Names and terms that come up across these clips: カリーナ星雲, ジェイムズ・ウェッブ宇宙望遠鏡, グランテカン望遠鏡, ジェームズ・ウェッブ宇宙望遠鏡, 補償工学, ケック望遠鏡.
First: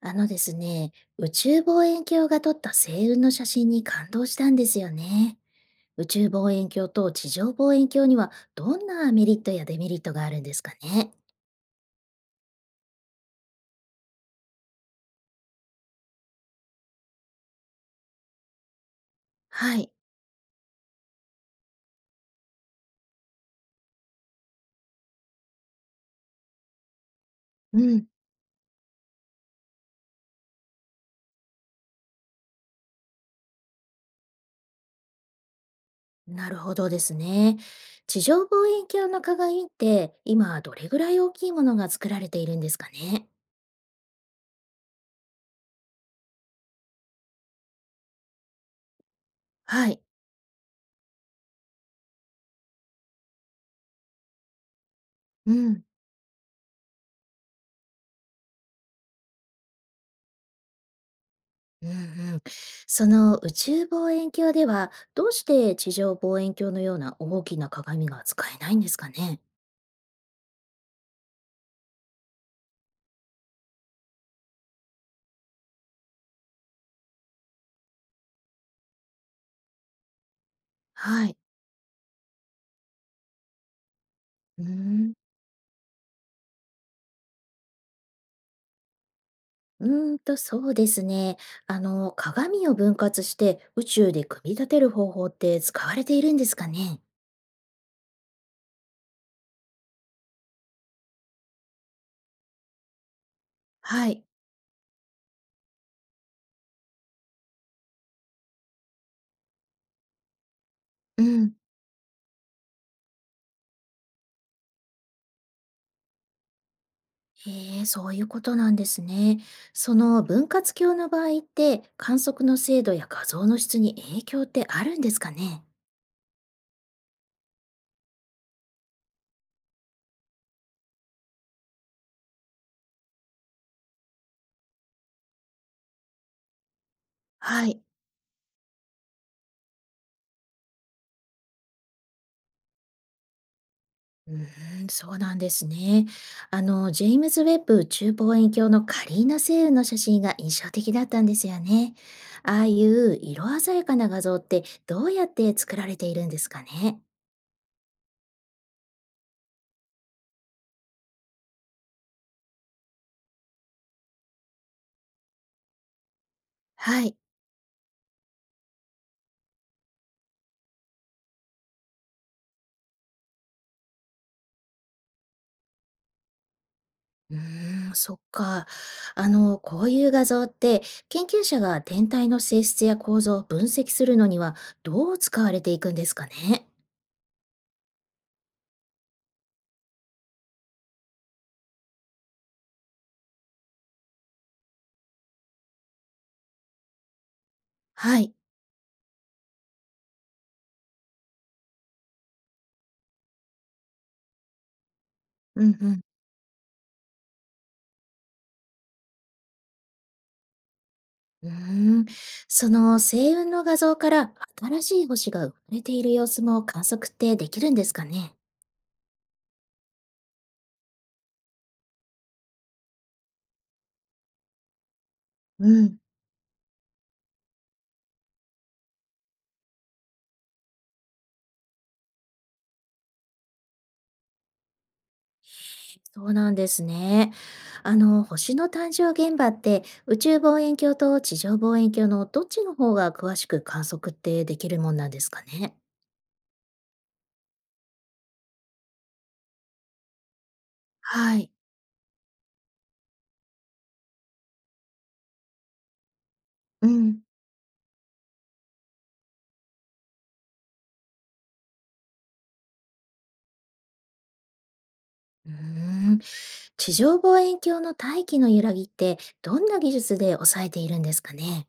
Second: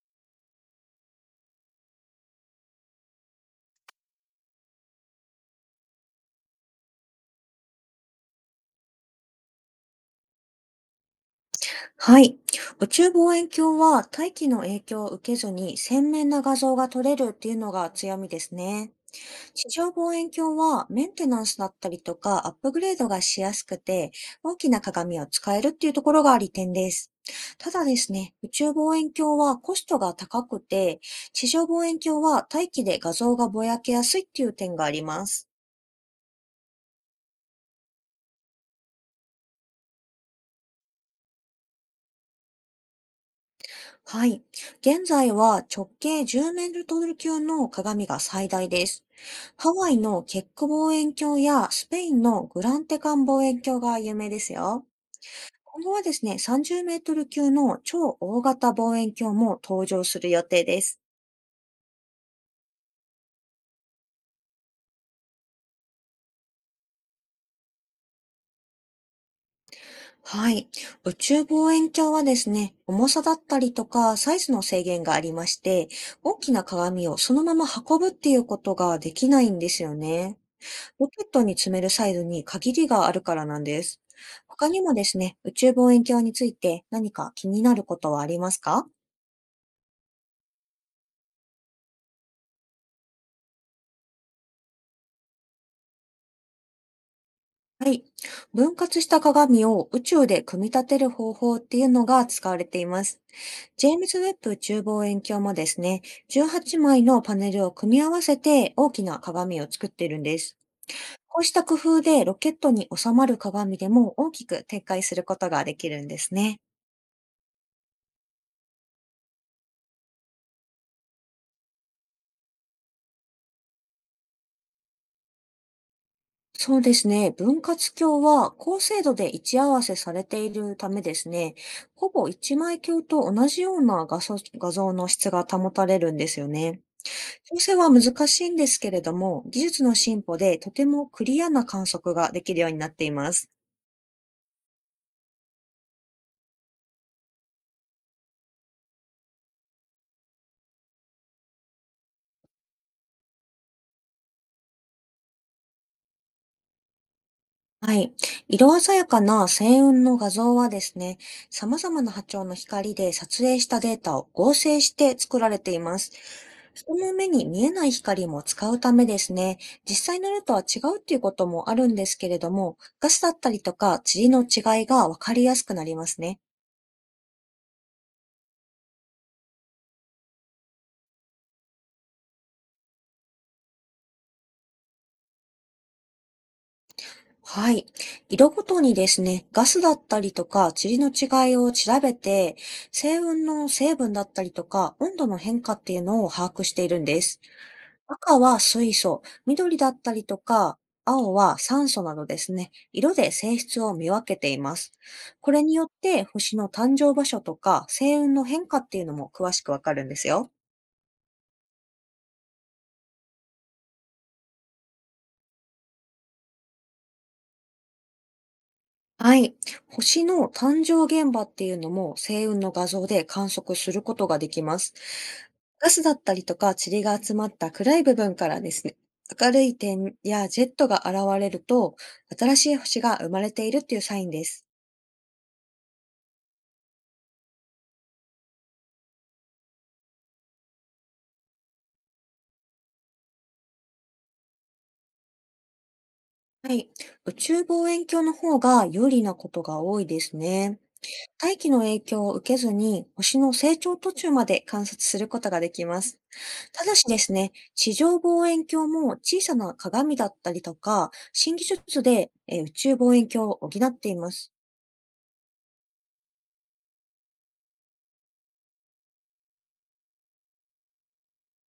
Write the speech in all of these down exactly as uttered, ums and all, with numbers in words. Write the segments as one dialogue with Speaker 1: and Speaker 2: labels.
Speaker 1: あのですね、宇宙望遠鏡が撮った星雲の写真に感動したんですよね。宇宙望遠鏡と地上望遠鏡にはどんなメリットやデメリットがあるんですかね。
Speaker 2: はい。宇宙望遠鏡は大気の影響を受けずに鮮明な画像が撮れるっていうのが強みですね。地
Speaker 1: は
Speaker 2: 上
Speaker 1: い。
Speaker 2: 望遠鏡はメンテナンスだったりとかアップグレードがしやすくて、大きな鏡を使えるっていうところが利点です。ただ
Speaker 1: う
Speaker 2: で
Speaker 1: ん。
Speaker 2: すね、宇宙望遠鏡はコストが高くて、地上望遠鏡は大気で画像がぼやけやすいっていう点があります。
Speaker 1: なるほどですね。地上望遠鏡の鏡って今どれぐらい大きいものが作られているんですかね。
Speaker 2: はい。現在は直径じゅうメートル級の鏡が最大です。ハ
Speaker 1: は
Speaker 2: ワイ
Speaker 1: い。
Speaker 2: のケック望遠鏡やスペインのグランテカン望遠鏡が有名ですよ。
Speaker 1: う
Speaker 2: 今
Speaker 1: ん。
Speaker 2: 後はですね、さんじゅうメートル級の超大型望遠鏡も登場する予定です。
Speaker 1: うんうん、その宇宙望遠鏡ではどうして地上望遠鏡のような大きな鏡が使えないんですかね。
Speaker 2: はい。宇宙望遠鏡はですね、重さだったりとかサイズの制限がありまして、大きな鏡をそのまま運ぶっていうことができないんですよね。ロケ
Speaker 1: は
Speaker 2: ッ
Speaker 1: い。
Speaker 2: トに積めるサイズに限りがあるからなんです。
Speaker 1: うー
Speaker 2: 他にもで
Speaker 1: ん、
Speaker 2: すね、宇宙望遠鏡について何か気になることはありますか？
Speaker 1: うーんと、そうですね。あの、鏡を分割して宇宙で組み立てる方法って使われているんですかね。
Speaker 2: はい。分割した鏡を宇宙で組み立てる方法っていうのが使われています。ジェーム
Speaker 1: は
Speaker 2: ズ・ウ
Speaker 1: い。
Speaker 2: ェッブ宇宙望遠鏡もですね、じゅうはちまいのパネルを組み合わせて大きな鏡を作っているんです。
Speaker 1: う
Speaker 2: こうし
Speaker 1: ん。
Speaker 2: た工夫でロケットに収まる鏡でも大きく展開することができるんですね。
Speaker 1: へえ、そういうことなんですね。その分割鏡の場合って観測の精度や画像の質に影響ってあるんですかね。
Speaker 2: そうですね。分割鏡は高精度で位置合わせされているためですね、ほぼ一枚鏡と同じような画素画像の質が保たれるんですよね。調
Speaker 1: は
Speaker 2: 整
Speaker 1: い。
Speaker 2: は難しいんですけれども、技術の進歩でとてもクリアな観測ができるようになっています。
Speaker 1: うーん、そうなんですね。あの、ジェイムズ・ウェッブ宇宙望遠鏡のカリーナ星雲の写真が印象的だったんですよね。ああいう色鮮やかな画像ってどうやって作られているんですかね。
Speaker 2: はい。色鮮やかな星雲の画像はですね、様々な波長の光で撮影したデータを合成して作られています。人
Speaker 1: は
Speaker 2: の
Speaker 1: い。
Speaker 2: 目に見えない光も使うためですね、実際の色とは違うっていうこともあるんですけれども、ガスだったりとか塵の違いがわかりやすくなりますね。
Speaker 1: うーん、そっか。あの、こういう画像って研究者が天体の性質や構造を分析するのにはどう使われていくんですかね。
Speaker 2: はい。色ごとにですね、ガスだったりとか塵の違いを調べて、星雲の成分だったりとか温度の変化っていうのを把握しているんです。
Speaker 1: はい。
Speaker 2: 赤は水素、緑だったりとか、青は酸素などですね、色で性質を見分けています。これ
Speaker 1: う
Speaker 2: に
Speaker 1: ん
Speaker 2: よ
Speaker 1: う
Speaker 2: っ
Speaker 1: ん。
Speaker 2: て星の誕生場所とか星雲の変化っていうのも詳しくわかるんですよ。
Speaker 1: うーん、その星雲の画像から新しい星が生まれている様子も観測ってできるんですかね。
Speaker 2: はい。星の誕生現場っていうのも星雲の画像で観測することができます。
Speaker 1: う
Speaker 2: ガ
Speaker 1: ん、
Speaker 2: スだったりとか塵が集まった暗い部分からですね、明るい点やジェットが現れると、新しい星が生まれているっていうサインです。
Speaker 1: そうなんですね。あの、星の誕生現場って宇宙望遠鏡と地上望遠鏡のどっちの方が詳しく観測ってできるもんなんですかね。
Speaker 2: はい。宇宙望遠鏡の方が有利なことが多いですね。
Speaker 1: はい、
Speaker 2: 大気の影響を受けずに星の成長途中まで観察することができます。た
Speaker 1: う
Speaker 2: だしで
Speaker 1: ん、
Speaker 2: すね、地上望遠鏡も小さな鏡だったりとか、新技術でえー宇宙望遠鏡を補っています。
Speaker 1: うーん、地上望遠鏡の大気の揺らぎってどんな技術で抑えているんですかね。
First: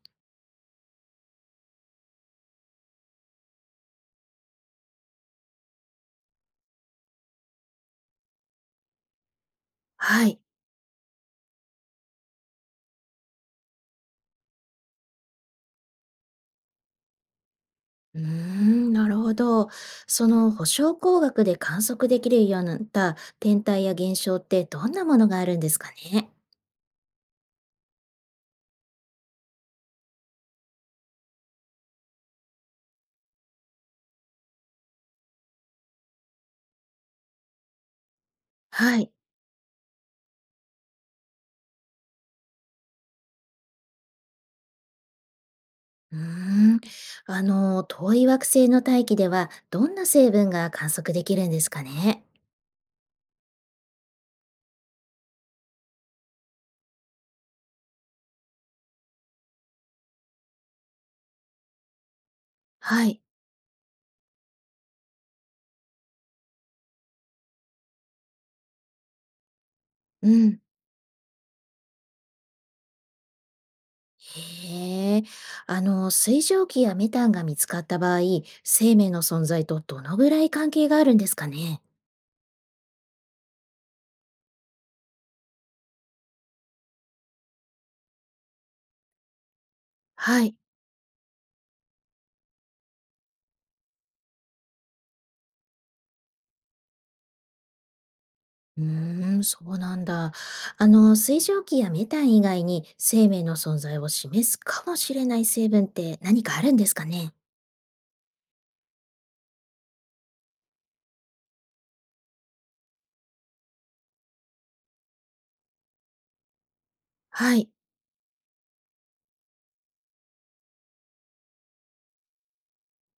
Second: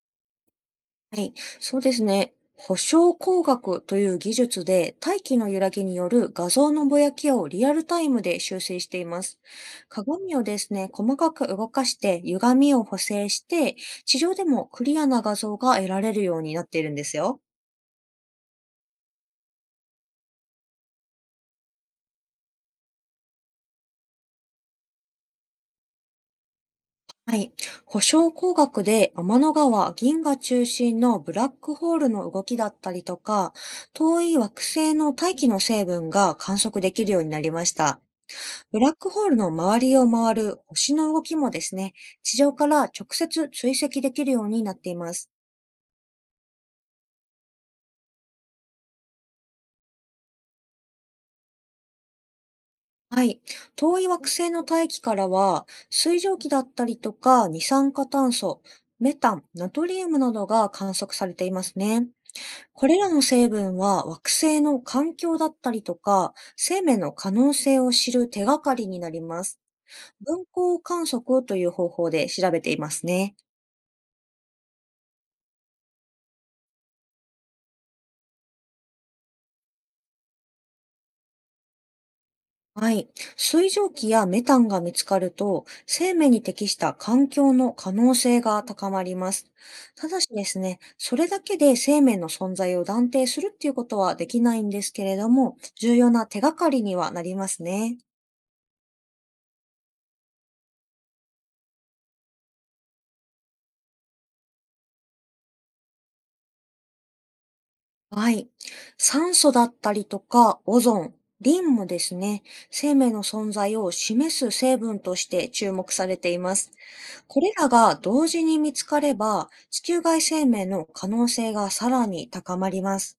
Speaker 2: はい、そうですね。補償工学という技術で大気の揺らぎによる画像のぼやきをリアルタイムで修正しています。
Speaker 1: は
Speaker 2: 鏡
Speaker 1: い。
Speaker 2: をですね、細かく動かして歪みを補正して、地上でもクリアな画像が得られるようになっているんですよ。
Speaker 1: うーん、なるほど。その補償工学で観測できるようになった天体や現象ってどんなものがあるんですかね。
Speaker 2: はい。補償工学で天の川、銀河中心のブラックホールの動きだったりとか、遠い惑星の大気の成分が観測できるようになりました。ブラッ
Speaker 1: は
Speaker 2: ク
Speaker 1: い。
Speaker 2: ホールの周りを回る星の動きもですね、地上から直接追跡できるようになっています。
Speaker 1: うーん。あの、遠い惑星の大気ではどんな成分が観測できるんですかね。
Speaker 2: はい。遠い惑星の大気からは、水蒸気だったりとか、二酸化炭素、メタン、ナトリウムなどが観測されていますね。これ
Speaker 1: は
Speaker 2: らの
Speaker 1: い。
Speaker 2: 成分は惑星の環境だったりとか、生命の可能性を知る手がかりになります。
Speaker 1: う
Speaker 2: 分
Speaker 1: ん。
Speaker 2: 光観測という方法で調べていますね。
Speaker 1: へえ。あの、水蒸気やメタンが見つかった場合、生命の存在とどのぐらい関係があるんですかね。
Speaker 2: はい。水蒸気やメタンが見つかると、生命に適した環境の可能性が高まります。ただしで
Speaker 1: はい。
Speaker 2: すね、それだけで生命の存在を断定するっていうことはできないんですけれども、重要な手がかりにはなりますね。
Speaker 1: うーん、そうなんだ。あの、水蒸気やメタン以外に生命の存在を示すかもしれない成分って何かあるんですかね。
Speaker 2: はい。酸素だったりとか、オゾン、リンもですね、生命の存在を示す成分として注目されています。これ
Speaker 1: は
Speaker 2: ら
Speaker 1: い。
Speaker 2: が同時に見つかれば、地球外生命の可能性がさらに高まります。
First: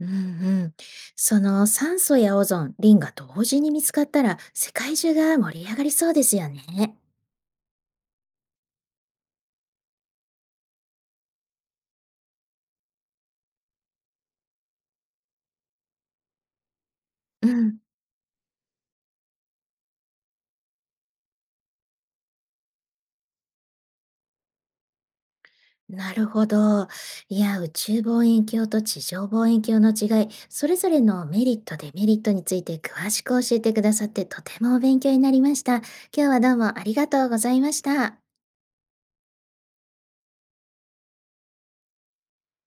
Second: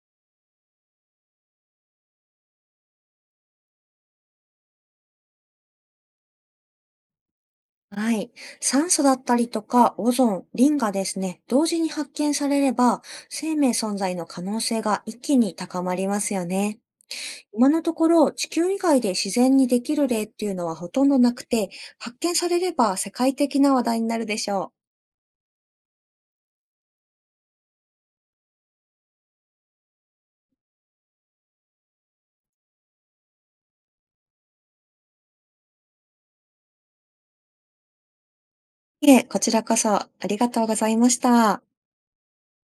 Speaker 1: うんうん。その酸素やオゾン、リンが同時に見つかったら世界中が盛り上がりそうですよね。
Speaker 2: はい。酸素だったりとか、オゾン、リンがですね、同時に発見されれば、生命存在の可能性が一気に高まりますよね。
Speaker 1: う
Speaker 2: 今
Speaker 1: ん。
Speaker 2: のところ、地球以外で自然にできる例っていうのはほとんどなくて、発見されれば世界的な話題になるでしょ
Speaker 1: なるほど。いや、宇宙望遠鏡と地上望遠鏡の違い、それぞれのメリット、デメリットについて詳しく教えてくださってとてもお勉強になりました。今日はどうもありがとうございました。
Speaker 2: う。いえ、こちらこそありがとうございました。